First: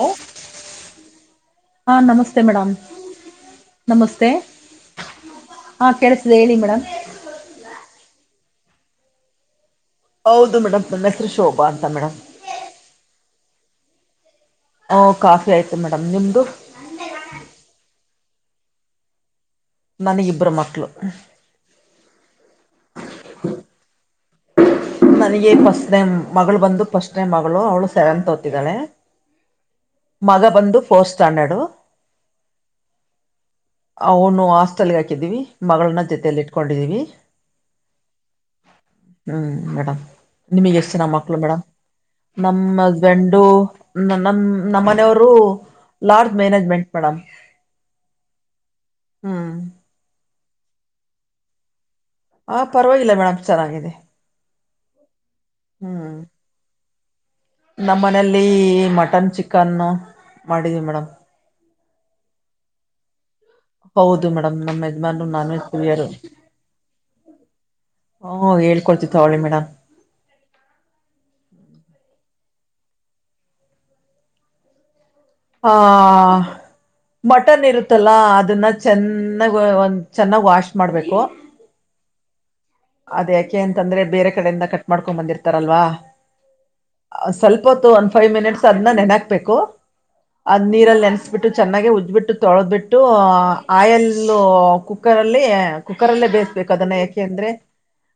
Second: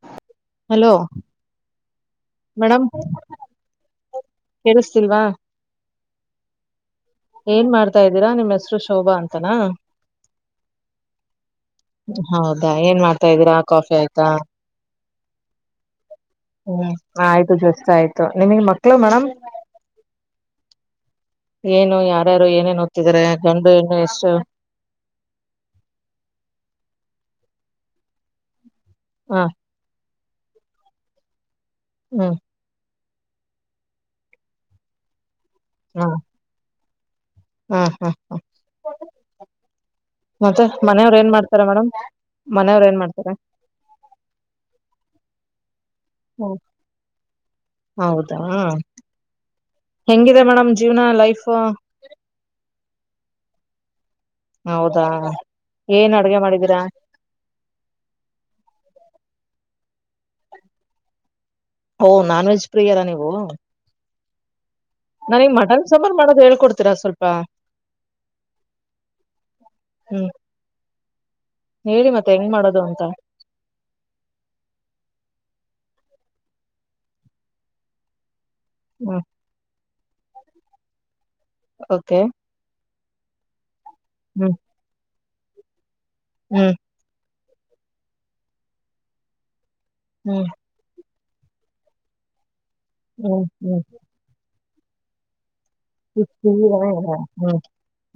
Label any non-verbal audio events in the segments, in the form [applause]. Hello hello ಹಾ ನಮಸ್ತೆ madam. ನಮಸ್ತೆ ಕೇಳಿಸ್ತಿಲ್ವಾ ಹಾ ಕೇಳಿಸ್ತಿದೆ ಹೇಳಿ ಮೇಡಮ್. ಏನ್ ಮಾಡ್ತಾ ಇದೀರಾ ನಿಮ್ಮ್ ಹೆಸರು ಶೋಭಾ ಅಂತಾನಾ. ಹೌದು ಮೇಡಮ್ ನನ್ನ ಹೆಸರು ಶೋಭಾ ಅಂತ ಮೇಡಮ್ ಹೌದಾ ಏನ್ ಮಾಡ್ತಾ ಇದೀರಾ ಕಾಫಿ ಆಯ್ತಾ. ಹ್ಮ್ಮ್ ಕಾಫಿ ಆಯ್ತು ಮೇಡಮ್ ನಿಮ್ದ. ಹ್ಮ್ಮ್ ಆಯ್ತು ಜಸ್ಟ್ ಆಯ್ತು ನಿಮಗ್ ಮಕ್ಕಳು ಮೇಡಂ. ನನಗೆ ಇಬ್ಬರು ಮಕ್ಕಳು ಏನು ಯಾರ್ಯಾರು ಏನೇನ್ ಓದ್ತ ಇದಾರೆ ಗಂಡು ಹೆಣ್ಣು ಎಷ್ ಸ್ಟ ನನಗೆ ಫಸ್ಟ್ ಟೈಮ್ ಮಗಳು ಬಂದು ಫಸ್ಟ್ ಟೈಮ್ ಮಗಳು ಅವಳು ಸೆವೆನ್ತ್ ಓದ್ತಾ ಇದಾಳೆ. ಹ ಮಗ ಬಂದು ಫೋರ್ತ್ ಸ್ಟಾಂಡರ್ಡು. ಹ್ಮ್ಮ್ ಅವನು ಹಾಸ್ಟೆಲ್ಗೆ ಹಾಕಿದೀವಿ ಮಗಳನ್ನ ಜೊತೆಯಲ್ಲಿ ಇಟ್ಕೊಂಡಿದೀವಿ. ಹ್ಮ್ಮ್ ಹ ಹ ಮೇಡಂ ಮತ್ತೆ ನಿಮಗ್ ಎಷ್ಟ ಜನ ಮನೆಯವ್ರ ಏನ್ ಮಕ್ಕಳು ಮೇಡಂ ಮಾಡ್ತಾರ ಮೇಡಮ್ ನಮ್ಮ ಮನೆಯವ್ರ ಏನ್ ಮಾಡ್ತಾರೆ ಹಸ್ಬೆಂಡು ನನಮ್ಮಂ. ನಮ್ಮ ಮನೆಯವ್ರು. ಹ್ಮ್ಮ್ ಹೌದಾ ಹ್ಮ್ ಹೆಂಗಿದೆ ಮೇಡಮ. ನಿಮ್ಮ ಜೀವನ ಲೈಫ್. ಹ ಪರವಾಗಿಲ್ಲ ಮೇಡಮ್ ಚೆನ್ನಾಗಿದೆ. ಹೌದಾ ಹ್ಮ್ ಏನ್ ಅಡ್ಗೆ ಮಾಡಿದ್ದೀರಾ. ಕನು ಮಾಡಿದೀವಿ ಮೇಡಮ್. ಓ ನಾನ್ ವೆಜ್ ಪ್ರಿಯರಾ ನೀವು. ಹೌದು ಮೇಡಮ್ ನಮ್ಮ ಯಜಮಾನ ನನಗ್ ಮಟನ್ ಸಾಂಬಾರ ಮಾಡೋದು ಹೇಳ್ಕೊಡ್ತೀರಾ ಸ್ವಲ್ಪ. ಹ್ಮ ಹೇಳ್ಕೊಳ್ತಿವ ತಗೋಳಿ ಮೇಡಮ. ಹ್ಮ್ ಹೇಳಿ ಮತ್ತೆ ಹೆಂಗ್ ಮಾಡೋದು ಅಂತ. ಆ ಮಟನ್ ಇರುತ್ತಲ್ಲಾ ಅದನ್ನ ಹ್ಮ್ ಚೆನ್ನಾಗ ಒಂದ. ಚೆನ್ನಾಗ ವಾಷ್ ಮಾಡಬೇಕು. ಓಕೆ ಅದ ಯಾಕೆ ಅಂತಂದ್ರೆ ಬೇರೆ ಹ್ಮ್ ಕಡೆಯಿಂದ ಕಟ್ ಮಾಡ್ಕೊಂಡ್ ಬಂದಿರ್ತಾರಲ್ವಾ. ಹ್ಮ್ ಸ್ವಲ್ಪ ಹೊತ್ತು ಒಂದು ಫೈವ್ ಮಿನಿಟ್ಸ್ ಅದನ್ನ ನೆನಹಾಕ್ಬೇಕು ಹ್ಮ್ ಅದ್ ನೀರಲ್ಲಿ ನೆನ್ ಉಚ್ಚಬಿಟ್ಟು ಚೆನ್ನಾಗಿ ಉಜ್ಬಿಟ್ಟು ತೊಳೆದ್ಬಿಟ್ಟು ಹ್ಮ್ ಹ್ಮ್ ಆಯಲ್ ಕುಕ್ಕರಲ್ಲಿ. ಕುಕ್ಕರಲ್ಲೇ ಇಷ್ಟು ಬೇಯಿಸ್ಬೇಕು ಇದಾ ಅದನ್ನ ಇದಾ ಯಾಕೆ ಅಂದ್ರೆ ಹ್ಮ್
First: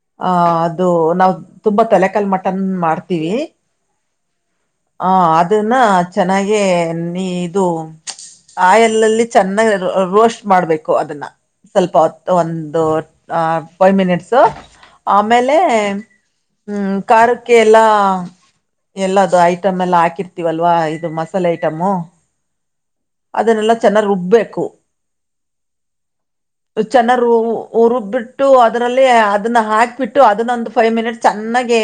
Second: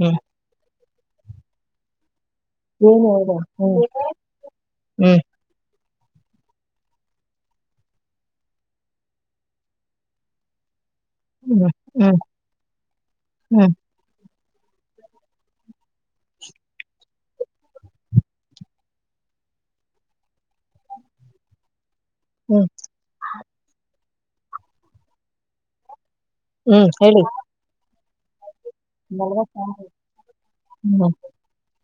ಹ್ಮ್ ಆ ಅದು ನಾವು ತುಂಬಾ ತಲೆಕಲ್ ಮಡ ತನ್ ಏನು ಮಾಡ್ತೀವಿ ಇದು ಹ್ಮ್ ಹ ಅದನ್ನ. ಚೆನ್ನಾಗೆ ನೀ ಇದು ಆ ಹಾಯಾಲಲ್ಲಿ ಚೆನ್ನಾಗಿ ರೋಸ್ಟ್ ಮಾಡ್ಬೇಕು. ಕೊ ಅದನ್ನ ಹ್ಮ್ ಹ್ಮ್ ಸ್ವಲ್ಪ ಹ್ಮ್ ಒಂದು ಅ ಹ್ಮ್ ಫೈವ ಮಿನಿಟ್ಸ್. ತೋ ಆಮೇಲೆ ಹ್ಮ್ ಕಾರಕ್ಕೆ ಎಲ್ಲ. ಎಲ್ಲದು ಐಟಮ್ ಎಲ್ಲ ಹಾಕಿರ್ತಿವಲ್ವಾ ಇದು ಮಸಾಲೆ ಐಟಮು. ಹ್ಮ್ ಅದನ್ನೆಲ್ಲ ಚೆನ್ನಾಗಿ್ ರುಬ್ಬೇಕು ಹ್ಮ್ ಚೆನ್ನ ಹೇಳಿ ರುಬ್ಬಿಟ್ಟ ಇಟ್ಟು ಅದರಲ್ಲಿ ಅದನ್ನ ನಲವತ್ತಾರು ಹಾಕ್ಬಿಟ್ಟು ಅದನ್ನ ಒಂದು ಫೈವ್ ಹ್ಮ್ ಮಿನಿಟ್ ಚೆನ್ನಾಗಿ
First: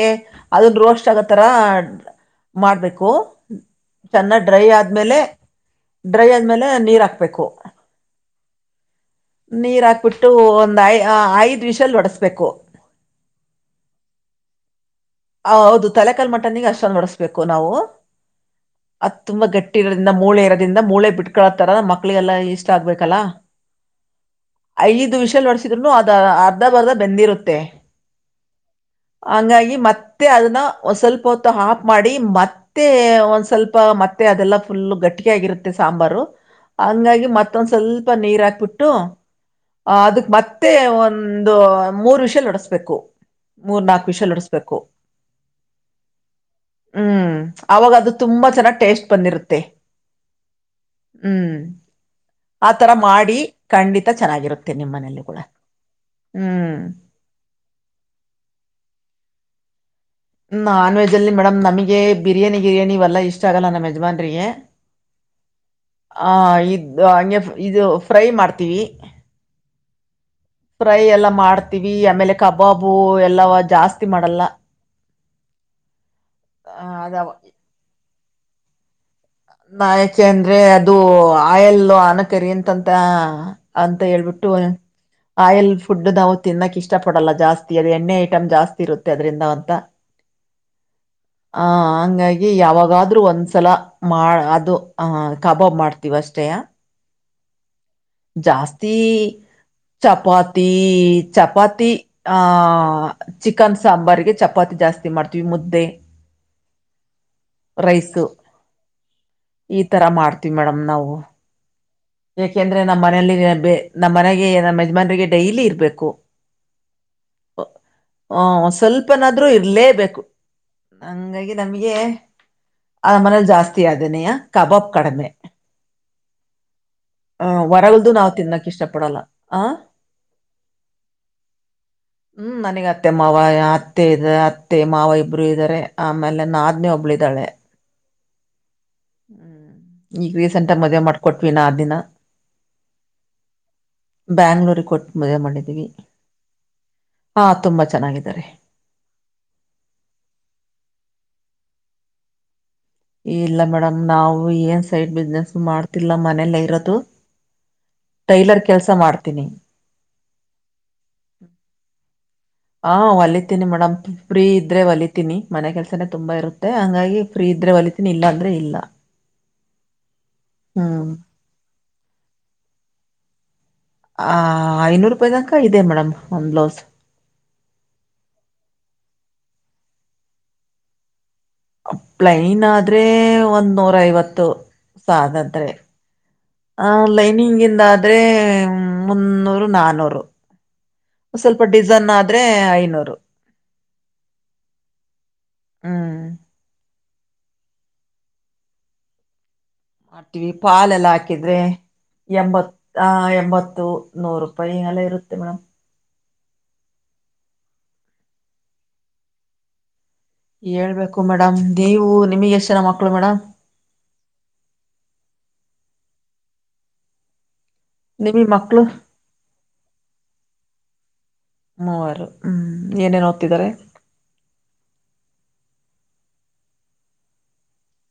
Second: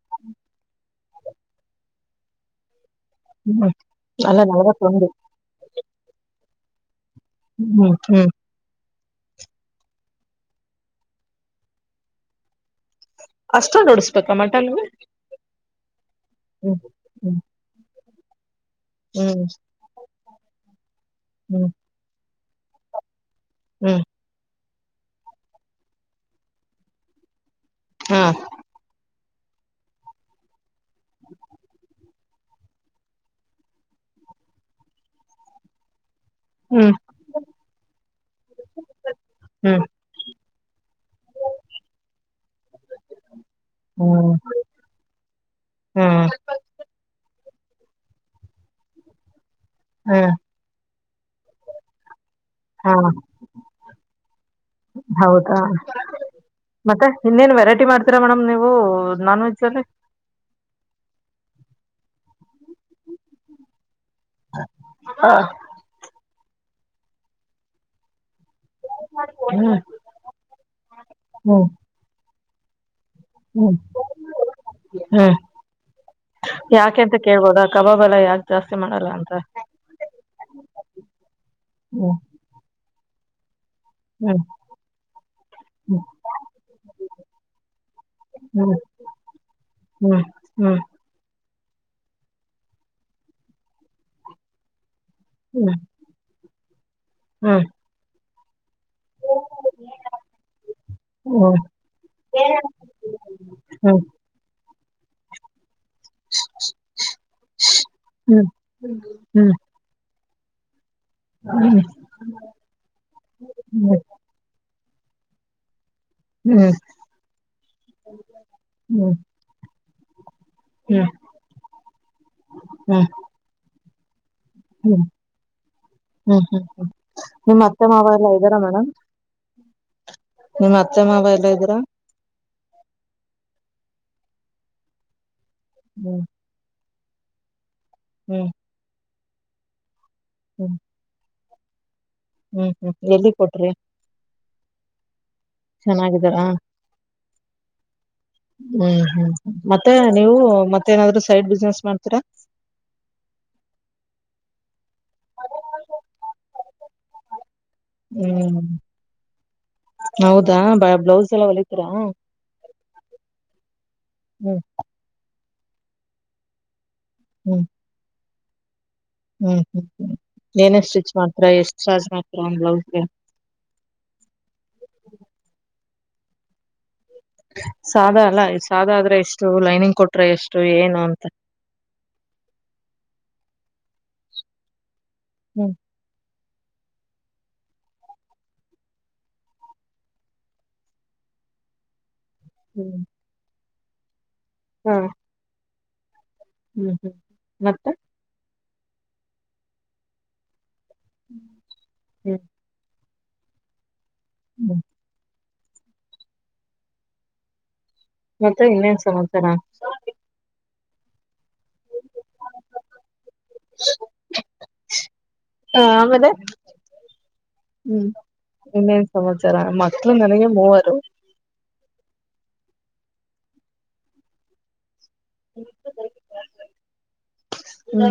ಅದನ್ ರೋಸ್ಟ್ ಆಗತ್ತಾರ ಆಡ ಮಾಡಬೇಕು ಹ್ಮ್ ಅಲ್ಲ ಚನ್ನಾಗಿ ಡ್ರೈ ಆದ ನಲವತ್ತೊಂದು ದ್ಮೇಲೆ ಡ್ರೈ ಆದ್ಮೇಲೆ ನೀರ್ ಹಾಕ್ ಹ್ಮ್ ಹ್ಮ್ ನೀರ್ ಹಾಕ್ಬಿಟ್ಟು ಒಂದ್ ಐ ಐದ್ ವಿಷಲ್ ಒಡಸ್ಬೇಕು. ಅಷ್ಟೊಂದ್ ಹೊಡಸ್ಬೇಕಾ ಮಟನ್ನು. ಆ ಹೌದು ತಲೆಕಲ್ ಮಟನ್ನಿಗೆ ಅಷ್ಟೊಂದು ಹೊಡಸ್ಬೇಕು ನಾವು. ಅದ್ ಹ್ಮ್ ತುಂಬಾ ಗಟ್ಟಿ ಇರೋದಿಂದ ಮೂಳೆ ಇರೋದಿಂದ ಮೂಳೆ ಹ್ಮ್ ಬಿಟ್ಕೊಳತ್ತರ ಮಕ್ಳಿಗೆ ಎಲ್ಲಾ ಇಷ್ಟ ಆಗ್ಬೇಕಲ್ಲ. ಹ್ಮ್ ಐದು ವಿಷಲ್ ಹೊಡೆಸಿದ್ರುನೂ ಅದ ಅರ್ಧ ಬರ್ಧ ಬೆಂದಿರುತ್ತೆ. ಹಾ ಹಂಗಾಗಿ ಮತ್ತೆ ಅದನ್ನ ಒ ಸ್ವಲ್ಪ ಹೊತ್ತು ಹಾಪ್ ಮಾಡಿ ಮತ್ತೆ ಒಂದ್ ಸ್ವಲ್ಪ ಮತ್ತೆ ಅದೆಲ್ಲ ಫುಲ್ ಗಟ್ಟಿಗೆ ಆಗಿರುತ್ತೆ ಸಾಂಬಾರು ಹ್ಮ್ ಹಂಗಾಗಿ ಮತ್ತೊಂದ ಸ್ವಲ್ಪ ನೀರ್ ಹಾಕ್ಬಿಟ್ಟು ಹ್ಮ್ ಅದಕ್ ಮತ್ತೆ ಒಂದು ಮೂರು ವಿಷಲ್ ನಡಸ್ಬೇಕು ಮೂರ್ ನಾಕು ಹ್ಮ್ ವಿಷಯಾಲೋಡಸ್ಬೇಕು [inaudible] ಹ್ಮ್ ಅವಾಗ ಅದು ತುಂಬಾ ಚೆನ್ನಾಗ್ ಟೇಸ್ಟ್ ಬಂದಿರುತ್ತೆ ಹಾ ಹ್ಮ್ ಆತರ ಹಾ ಮಾಡಿ ಖಂಡಿತ ಚೆನ್ನಾಗಿರುತ್ತೆ ನಿಮ್ಮನೇೆಯಲ್ಲಿ ಕೂಡ ಹೌದಾ ಹ್ಮ್ ಮತ್ತೆ ಇನ್ನೇನ್ ವೆರೈಟಿ ಮಾಡ್ತೀರಾ ಮೇಡಮ್ ನೀವು ನಾನ್ ವೆಜ್ ಅಲ್ಲಿ ನಾನ್ ವೆಜ್ ಅಲ್ಲಿ ಮೇಡಮ್ ನಮಗೆ ಬಿರಿಯಿ ಗಿರಿಯಾನ ಇವಲ್ಲ ಇಷ್ಟ ಆಗಲ್ಲ ನಮ್ಮ ಯಜಮಾನ್ ಹಾ ಹ ಇದು ಹಂಗೆ ಇದು ಫ್ರೈ ಮಾಡ್ತ ಹ್ಮ್ ಫ್ರೈ ಎಲ್ಲ ಹ್ಮ್ ಮಾಡ್ತೀವಿ ಆಮೇಲೆ ಕಬಾಬ್ ಹೂ ಎಲ್ಲ ಹ್ಮ್ ಜಾಸ್ತಿ ಮಾಡಲ್ಲ ಹ್ಮ್ ಯಾಕೆಂತ ಅದಾವ ಕೇಳ್ಬೋದ ಕಬಾಬ್ ಎಲ್ಲ ಯಾಕ ಜಾಸ್ತಿ ಮಾಡಲ್ಲ ಅಂತ ನಾ ಯಕೆ ಅಂದ್ರೆ ಅದು ಆಯಲ್ ಹ್ಮ್ ಆನಕರಿ ಅಂತಂತ ಅಂತ ಹ್ಮ್ ಹೇಳ್ಬಿಟ್ಟುನು ಆಯಲ್ ಫುಡ್ ನಾವು ತಿನ್ನಕ್ ಇಷ್ಟ ಪಡಲ್ಲ ಜಾಸ್ತಿ ಅದು ಎಣ್ಣೆ ಐಟಮ್ ಹ್ಮ್ ಜಾಸ್ತಿ ಇರುತ್ತೆ ಅದ್ರಂದ ಅಂತ ಹ್ಮ್ ಹ್ಮ್ ಹ ಹಂಗಾಗಿ ಯಾವಾಗಾದ್ರೂ ಒಂದ್ಸಲ ಮಾಡ ಅದು ಹ ಕಬಾಬ್ ಮಾಡ್ತೀವ ಅಷ್ಟೇ ಹ್ಮ್ ಜಾಸ್ತಿ ಚಪಾತಿ ಹ್ಮ್ ಚಪಾತಿ ಆಹ ಚಿಕನ್ ಹ್ಮ್ ಹ್ಮ್ ಸಾಂಬಾರ್ಗೆ ಚಪಾತಿ ಜಾಸ್ತಿ ಮತ್ತು ಮರ್ತದವಿ ಮುದ್ದೆ ರೈಸ್ ಹ್ಮ್ ಈ ತರ ಮಾಡ್ತ ತಿತಿ ಮಡಮ ನಾವು ಹ ಯಾಕೆಂದ್ರೆ ನಮ್ಮ್ನೆಯಲ್ಲಿ ನಮ್ಮ್ ಮನೆಗೆ ನಮ್ಮ್ ಯಜಮಾನ್ರಿಗೆ ಡೈಲಿ ಇರ್ಬೇಕು ಆ ಹ್ಮ್ ಹ್ಮ್ ಹ್ಮ್ ಹ್ಮ್ ಸ್ವಲ್ಪನಾದ್ರೂ ಇರ್ಲೇಬೇಕು ಹಂಗಾಗಿ ನಮ್ಗೆ ಆ ಮನೇಲ್ ಜಾಸ್ತಿ ಆದನೆಯ ಹ್ಮ್ ಹ್ಮ್ ಹ್ಮ್ ಹ್ಮ್ ಹ ಹೊರಗಲ್ದು ನಾವ್ ತಿನ್ನಕ್ ಇಷ್ಟ ಪಡಲ್ಲ ಆ ನಿಮ್ಮ ಅತ್ತೆ ಮಾವ ಎಲ್ಲ ಇದ್ದೀರಾ ಹ್ಮ್ ನನಗತ್ತೆ ಮಾವ ಅತ್ತೆ ಇ ಅತ್ತೆ ಮಾವ ಇಬ್ರು ಇದ್ದಾರೆ ಹ್ಮ್ ಆಮೇಲೆ ನಾದ್ನೇ ಒಬ್ಳಿದಾಳೆ ಹ್ಮ್ ಹ್ಮ್ ಈಗ ರೀಸೆಂಟ್ ಹ್ಮ್ ಮದ್ವೆ ಮಾಡ್ಕೊಟ್ವಿ ನಾದ್ನಿನ ಹ್ಮ್ ಹ್ಮ್ ಎಲ್ಲಿ ಕೊಟ್ರಿ ಬ್ಯಾಂಗ್ಳೂರಿಗೆ ಕೊಟ್ ಮದುವೆ ಮಾಡಿದೀವಿ ಚೆನ್ನಾಗಿದ್ದಾರಾ ಹಾ ತುಂಬಾ ಚೆನ್ನಾಗಿದೆ ಹ್ಮ್ ಹ್ಮ್ ಮತ್ತೆ ನೀವು ಮತ್ತೇಏನಾದ್ರು ಸೈಡ್ ಬಿಸ್ನೆಸ್ ಮಾಡ್ತೀರಾ ಇಲ್ಲ ಮೇಡಮ್ ನಾವು ಏನ್ ಸೈಡ್ ಬಿಸ್ನೆಸ್ ಮಾಡ್ತಿಲ್ಲ ಮನೆಯಲ್ಲ ಇರೋದು ಟೈಲರ್ ಹ್ಮ್ ಕೆಲ್ಸ ಮಾಡ್ತೀನಿ ಹೌದಾ ಬ ಬ್ಲೌಸ್ ಎಲ್ಲ ಹೊಲಿತರಾ ಹಾ ಒಲಿತೀನಿ ಮೇಡಮ್ ಫ್ರೀ ಹ್ಮ್ ಇದ್ರೆ ಒಲಿತೀನಿ ಮನೆ ಕೆಲ್ಸನೇ ತುಂಬಾ ಇರುತ್ತೆ ಹಂಗಾಗಿ ಫ್ರೀ ಹ್ಮ್ ಇದ್ರೆ ಒಲಿತೀನಿ ಇಲ್ಲ ಅಂದ್ರೆ ಇಲ್ಲ ಹ್ಮ್ ಹ್ಮ್ ಹ್ಮ್ ಏನ ಹ್ಮ್ ಸ್ಟಿಚ್ ಮಾತ್ರ ಎಷ್ಟ ಸಾಜ್ ಮಾತ್ರ ಒಂದ್ ಬ್ಲೌಸ್ಗೆ ಆ ಐನೂರು ರೂಪಾಯಿ ತನಕ ಇದೆ ಮೇಡಮ್ ಒಂದ್ ಬ್ಲೌಸ್ ಸಾದ ಅಲ್ಲ ಸಾದ ಆದ್ರೆ ಎಷ್ಟು ಲೈನಿಂಗ್ ಕೊಟ್ರೆ ಎಷ್ಟು ಏನು ಅಂತ ಪ್ಲೈನ್ ಆದ್ರೆ ಒಂದ್ ನೂರ್ ಐವತ್ತು ಸಾಧಾದ್ರೆ ಹ್ಮ್ ಆ ಲೈನಿಂಗ್ ಇಂದ ಆದೆ ಮುನ್ನೂರು ನಾನೂರು ಸ್ವಲ್ಪ ಡಿಸೈನ್ ಆದ್ರೆ ಐನೂರು ಹ್ಮ ಹ್ಮ್ ಹ್ಮ್ ಹ್ಮ್ ಮತ್ತ [unintelligible] ಮಾಡ್ತೀವಿ ಪಾಲೆಲ್ಲ ಹಾಕಿದ್ರೆ ಹ್ಮ್ ಎಂಬತ್ ಆ ಎಂಬತ್ತು ನೂರೂಪಾಯಿ ಹ್ಮ್ ಎಲ್ಲ ಇರುತ್ತೆ ಮೇಡಮ್ ಮತ್ತೆ ಇನ್ನೇನ್ ಸಮಾಚಾರ ಹೇಳ್ಬೇಕು ಮೇಡಮ್ ನೀವು ನಿಮಿಗ್ ಎಷ್ಟ್ ಜನ ಮಕ್ಳು ಮೇಡಮ್ ಹಾ ಅಮೇಲೆ ಹ್ಮ್ ನಿಮಗ್ ಮಕ್ಕಳು ಇನ್ನೇನ್ ಸಮಾಚಾರ ಮಕ್ಳು ನನಗೆ ಮೂವರು ಮೂವರು ಹ್ಮ್ ಏನೇನ್ ಓದ್ತಿದ್ದಾರೆ ಹ್ಮ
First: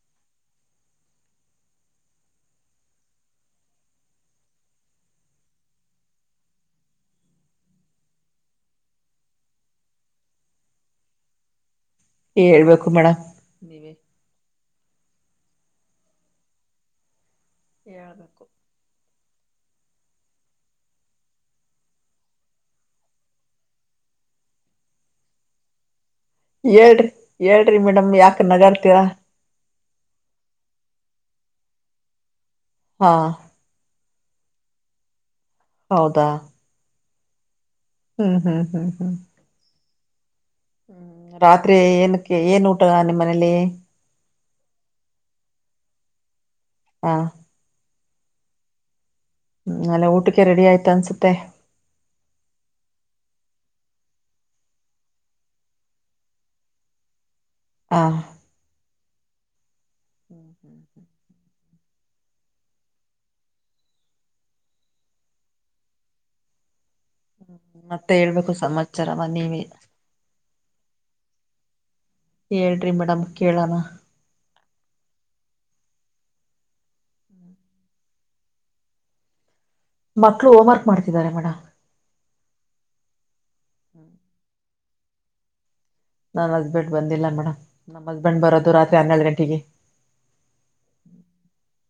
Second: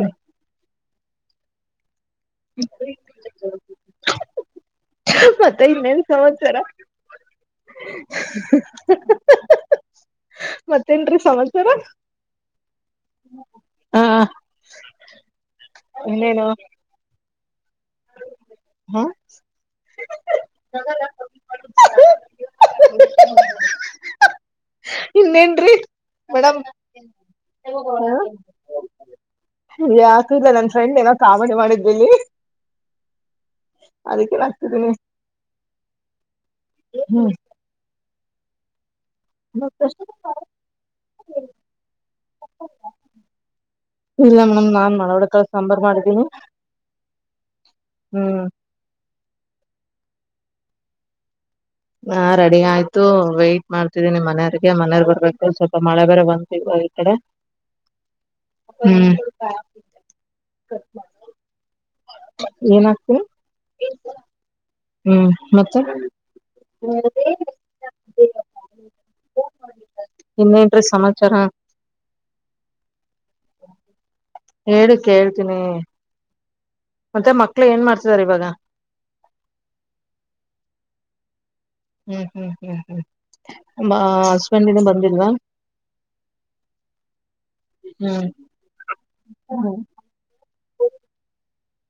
ಹ [inaudible] [inaudible] ಮತ್ತೆ ಇನ್ನೇನ್ ಸಮಾಚಾರ ಮತ್ತೇನ್ ರಿ ಸಮಾಚಾರ ಹೇಳ್ಬೇಕು ಮೇಡಮ್ ನೀವೆ ಹ ಇನ್ನೇನು ಹೇಳ್ಬೇಕು [inaudible] ಇನ್ನೆನ್ರಿ ಮೇಡಮ್ ಹೇಳ್ರಿ ಹೇಳ್ರಿ ಮೇಡಮ್ ಯಾಕ ನಗಾಡ್ತೀರಾ ಹ್ಮ್ ಯಾಕು ಇಲ್ಲ ನನ್ ಫ್ರೆಂಡ್ ಏನೋ ಕಾಮಿಡಿ ಮಾಡಿದ್ವಿ ಹಾ ಅದಿಕ್ಕೆ ನಗ್ತಿದ್ದೀನಿ ಹೌದಾ ಹ್ಮ್ ಹ್ಮ್ ಹ್ಮ್ ಹ್ಮ್ ಹ್ಮ್ ಮ ಕ [unintelligible] ಹ್ಮ್ ರಾತ್ರಿ ಏನಕ್ಕೆ ಏನ್ ಊಟ ನಿಮ್ ಮನೇಲಿ ಇಲ್ಲ ಮೇಡಮ್ ನಾನ್ ಮಳಹುಳಿಕಾಳ್ ಸಾಂಬಾರ್ ಮಾಡಿದ್ದೀನಿ ಹಾ ಹ್ಮ್ ಹ್ಮ್ ಅಲಿ ಊಟಕ್ಕೆ ರೆಡಿ ಆಯ್ತ ಅನ್ಸುತ್ತೆ ಹಾ ರೆಡಿ ಆಯ್ತು ವೈಟ್ ಮಾಡ್ತಿದ್ದೀನಿ ಮನೆಯವ್ರಿಗೆ ಮನೆಯವರ್ ಬರ್ಬೇಕು ಸ್ವಲ್ಪ ಮಳೆ ಬೇರೆ ಬಂತ್ ಇವ ಇ ಕಡೆ ಹಾ. ಹ್ಮ್. ಹ್ಮ್ ಹ್ಮ್ ಹ್ಮ್. ಏನ ಆ್ತೀ [unintelligible] ಹ್ಮ್ ಮತ್ತೆ ಹ್ಮ ಮತ್ತೆ ಹೇಳ್ಬೇಕು ಸಮಾಚಾರವ ನೀವೆ ಇನ್ನೆನ್ರಿ ಸಮಾಚಾರ ಹೇಳ್ರಿ ಮೇಡಮ್ ಕೇಳಣ ಹೇಳಿ ಕೆಳ್ತೀನಿ ಮತ್ತೆ ಮಕ್ಳು ಏನ್ ಮಾಡ್ತಿದರೆ ಇವಾಗ ಮಕ್ಳು ಹೋಮ್ ವರ್ಕ್ ಮಾಡ್ತಿದ್ದಾರೆ ಮೇಡಮ್ ಹ್ಮ್ ಹ್ಮ್ ಹ್ಮ್ ಹ್ಮ ನಿಮ್ಮ ಹಸ್ಬೆಂಡ್ ಇನ್ನು ಬಂದಿಲ್ವಾ ನನ್ ಹಸ್ಬೆಂಡ್ ಬಂದಿಲ್ಲ ಮೇಡಮ್ ನಮ್ಮ್ ಹ್ಮ್ ಹಸ್ಬೆಂಡ್ ಬರೋದು ರಾತ್ರಿ ಹನ್ನೆರಡು ಗಂಟೆಗೆ.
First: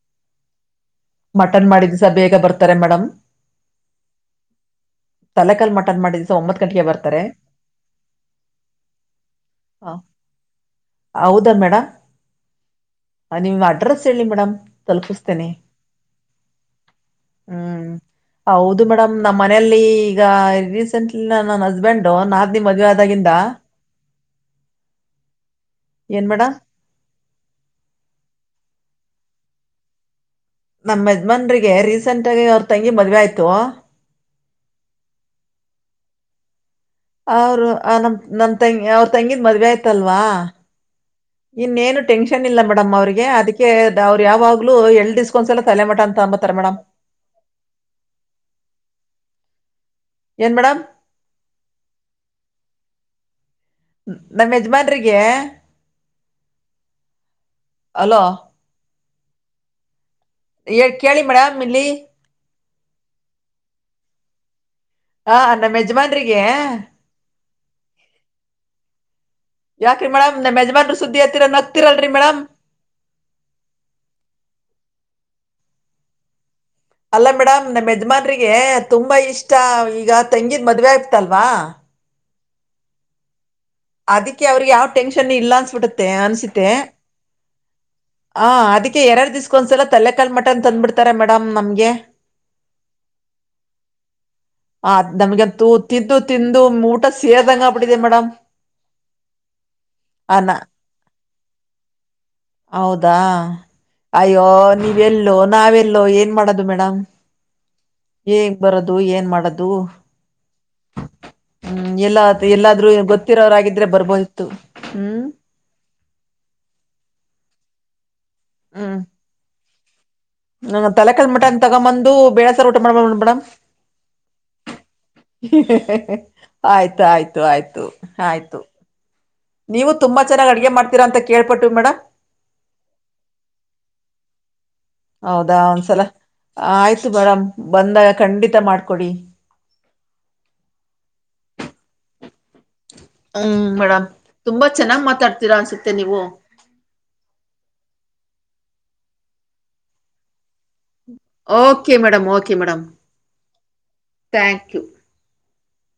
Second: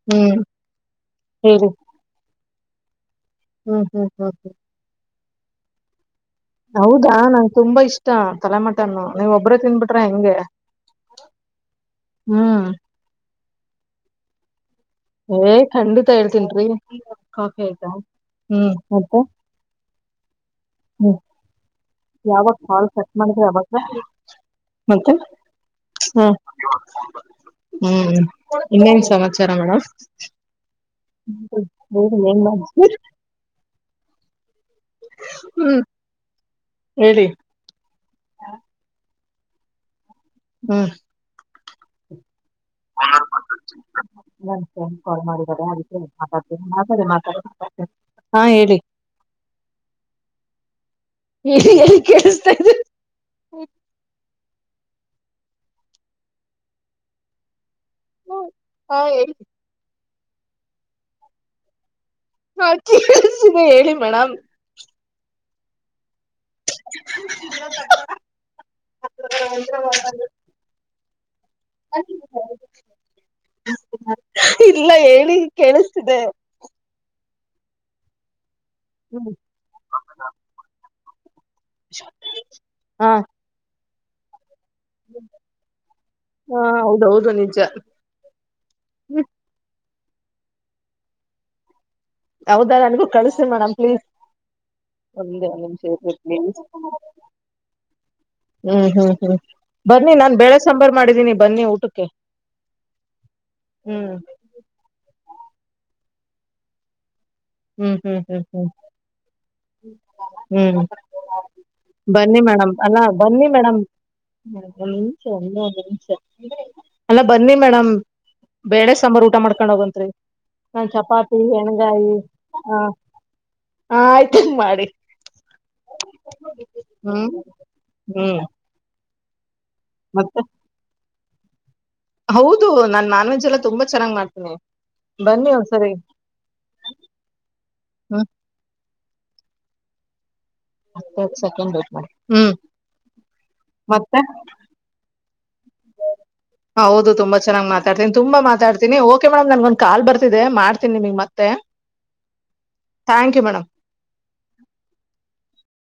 ಹ್ಮ್. ಮಟನ್ ಹೇಳಿ ಮಾಡಿದ್ಸ ಬೇಗ ಬರ್ತಾರೆ ಮೇಡಮ್. ಹ್ಮ್ ಹ್ಮ್ ಹ್ಮ್ ಹ್ಮ್. ತಲೆಕಲ್ ಮಟನ್ ಮಾಡಿದ. ಹೌದಾ ನಂಗೆ ತುಂಬಾ ಇಷ್ಟ ತಲೆಮಟನ್ನು ನೀವ್ ಒಬ್ರೇ ತಿನ್ಬಿಟ್ರ ಹೆಂಗೆ. ಹೌದಾ ಮೇಡಮ್ ಹ್ಮ್. ನಿಮ್ ಅಡ್ರೆಸ್ ಹೇಳಿ ಮೇಡಮ್. ತಲುಪಿಸ್ತೇನೆ ಏ ಖಂಡಿತ ಹೇಳ್ತೇನ್ರಿರಿ ಕ ಹ್ಮ್ ಆಯ್ತಾ. ಹ್ಮ್ ಹೌದು ಮೇಡಮ್ ಮತ್ತೆ ನಮ್ಮ್ ಮನೆಯಲ್ಲಿ ಈಗ ಹ್ಮ್ ರೀಸೆಂಟ್ಲಿ ನನ್ ಹಸ್ಬೆಂಡ್. ಯಾವಾಗ ಹಾಲ್ ಕಟ್ ಮಾಡಿದ್ರೆ ಅವಾಗ ಮೆ. ಹಾ ಏನ್ ಮೇಡಮ್ ಹ್ಮ್ ಇನ್ನೇನ್ ಸಮಾಚಾರ ಮೇಡಮ್. ನಮ್ಮ ಯಜ್ಮಾನ್ರಿಗೆ ಹೇಳಿ ಏನ್ ರೀಸೆಂಟಗಿ ಅವ್ರ ತಂಗಿ ಮಾಡ್ತೀರಿ? ಮದ್ವೆ ಆಯ್ತು. ಹ್ಮ. ಅವರು ಆ ನಮ ನಮ್ ತಂಗಿ ಅವ್ರ ತಂಗಿದ ಮದ್ವೆ ಆಯ್ತಲ್ವಾ. ಇನ್ನೇನು ಟೆನ್ಷನ್. ನ್ ಇಲ್ಲ ಮೇಡಮ್ ಅವ್ರರಿಗೆ ಹ್ಮ್ ಅದಕ್ಕೆ ಅವ್ರು ನನ್ ಯಾವಾಗ್ಲೂ ಫ್ರೆಂಡ್ ಎಲ್ಡ್ ಕಾಲ್ ದಿಸ್ಕೌಸ್ ಮಾಡಿದ್ದಾರೆ ಎಲ್ಲ ಅದಕ್ಕೆ ತಲೆಮಠ ಅಂತ ಅಂಬತಾರೆ ಮಾತಾಡ್ತೀನಿ ಮೇಡಮ್. ಮಾತಾಡಿ ಮಾತಾಡಿ ಹಾ ಹೇಳಿ. ಏನ್ ಮೇಡಮ್ ಇ ಕೆಸತ. ನಮ್ ಯಜಮಾನ್ರಿಗೆ. ಅಲೋ ಹ್ಮ ಹ. ಏ ಕೇಳಿ ಮೇಡಮ್ ಇಲ್ಲಿ. ಹಾ ಕೇಳಸಿದೆ ಹೇಳಿ ಮೇಡಮ್. ಹಾ ನಮ್ಮ ಯಜಮಾನ. ರಿಗೆ ಯಾಕ್ರೀ ಮೇಡಮ್ ನಮ್ಮ ಯಜಮಾನ್. ಸುದ್ದಿ ಏತ್ತೀರ ನಗ್ತಿರಲ್ರಿ ಮೇಡಮ್. ಇಲ್ಲ ಹೇಳಿ ಕೇಳಿಸ್ತಿದೆ. ಅಲ್ಲ ಮೇಡಮ್ ನಮ್ಮ ಯಜಮಾನ್ರಿಗೆ ತುಂಬಾ ಇಷ್ಟ ಈಗ ತೆಂಗಿದ್ ಮದ್ವೆ ಆಗ್ತಲ್ವಾ. ಹಾ. ಅದಕ್ಕೆ ಅವ್ರಿಗೆ ಯಾವ್ ಟೆನ್ಷನ್ ಇಲ್ಲ ಅನ್ಸ್ಬಿಟ್ಟತ್ತೆ ಹಾ ಅನ್ಸಿತ್ತೆ. ಹೌದೌದು ನಿಜ ಹಾ ಅದಕ್ಕೆ ಹ್ಮ್. ಎರಡು ದಿಸ್ಕಕೊಂದ್ಸಲ ತಲೆಕಾಲ್ ಮಟನ್ ತಂದ್ಬಿಡ್ತಾರೆ ಮೇಡಮ್ ನಮ್ಗೆ. ಹೌದ ನನ್ಗೂ ಕಳಸ ಮೇಡಮ್ ಪ್ಲೀಸ್. ಆ ಒಂದೇ ಒಂದ್ ನಮ್ಗೆಂತೂ ನಿಮಿಷ ಇರ್ಲಿ ತಿದ್ದು ಪ್ಲೀಸ್ ತಿಂದು ಊಟ ಸೇರ್ದಂಗ ಆಗ ಬಿಡಿದೆ ಮೇಡಮ್. ಹ್ಮ್ ಹ್ಮ್ ಹ್ಮ್ ಬನ್ನಿ ನಾನ್ ಅನ ಬೇಳೆ ಸಾಂಬಾರ್ ಮಾಡಿದೀನಿ ಬನ್ನಿ ಊಟಕ್ಕೆ. ಹೌದಾ ಹ್ಮ್ ಅಯ್ಯೋ ನೀವೆಲ್ಲೋ ನಾವೆಲ್ಲೋ ಏನ್. ಮಾಡದು ಮೇಡಮ್. ಹ್ಮ್ ಹ್ಮ್ ಹ್ಮ್ ಹೇಗ್ ಹ್ಮ್ ಬರೋದು ಏನ್ ಮಾಡೋದು ಹ್ಮ್. ಹ್ಮ್ ಎಲ್ಲ ಬನ್ನಿ ಮೇಡಮ್ ಎಲ್ಲಾದ್ರೂ ಅಲ್ಲಾ ಬನ್ನಿ ಮೇಡಮ್ ಗೊತ್ತಿರೋರಾಗಿದ್ರೆ ಬರ್ಬೋದಿತ್ತು ನಿಮ ಹ್ಮ್ ಒಂದ ನಿಮಷ. ಅಲ್ಲ ಬನ್ನಿ ಮೇಡಮ್ ಬೇಳೆ ಸಾಂಬಾರು ಊಟ ಮಾಡ್ಕೊಂಡ ಹೋಗಂತ. ನ ತಲೆಕಲ್ ಮಠ ಅ ತಗೊಂಬಂದು ಬೇೇಳಸಾರ ಹ ಊಟ ಮಾಡ್ಬೇ ಮೇಡಮ್ ಆಯ್ತಂಗ ಮಾಡಿ ಆಯ್ತು ಹ್ಮ್ ಆಯ್ತು ಆಯ್ತು ಹ್ಮ್ ಆಯ್ತು. ನೀವು ತುಂಬ ಮತ್ತೆ ಚನ್ನಾಗಿ ಅಡಗೆ ಮಾಡ್ತೀರಾ ಅಂತಾ ಕೇಳ್ಪಟ್ವಿ ಮೇಡಮ್. ಹೌದು ನಾನ್ ನಾನ್ ವೆಜ್ ಎಲ್ಲಾ ತುಂಬಾ ಚೆನ್ನಾಗ್ ಮಾಡ್ತೀನಿ. ಬನ್ನಿ ಹೌದಾ ಒಂದ್ಸರಿ ಒಂದ್ಸಲ ಆಯ್ತು ಮೇಡಂ ಬಂದಾಗ ಹ್ಮ್ ಖಂಡಿತ ಮಾಡ್ಕೊಡಿ. ಹತ್ತತ್ ಸೆಕೆಂಡ್ ಬಟ್ ಮಾಡಿ ಹ್ಮ್. ಹ್ಮ್ ಮೇಡಮ್ ತುಂಬಾ ಚೆನ್ನಾಗ್ ಮಾತಾಡ್ತ. ಹ ಹೌದು ತುಂಬಾ ಚೆನ್ನಾಗ್ ಮಾತಾಡ್ತೇನಿ ತುಂಬಾ ಮಾತಾಡ್ತೀನಿ. ಮೇಮ್ ನನ್ಗ ಒಂದು ಕಾ ಬರ್ತಿದೆ ಮಾಡಿ. Okay madam okay madam thank you madam thank you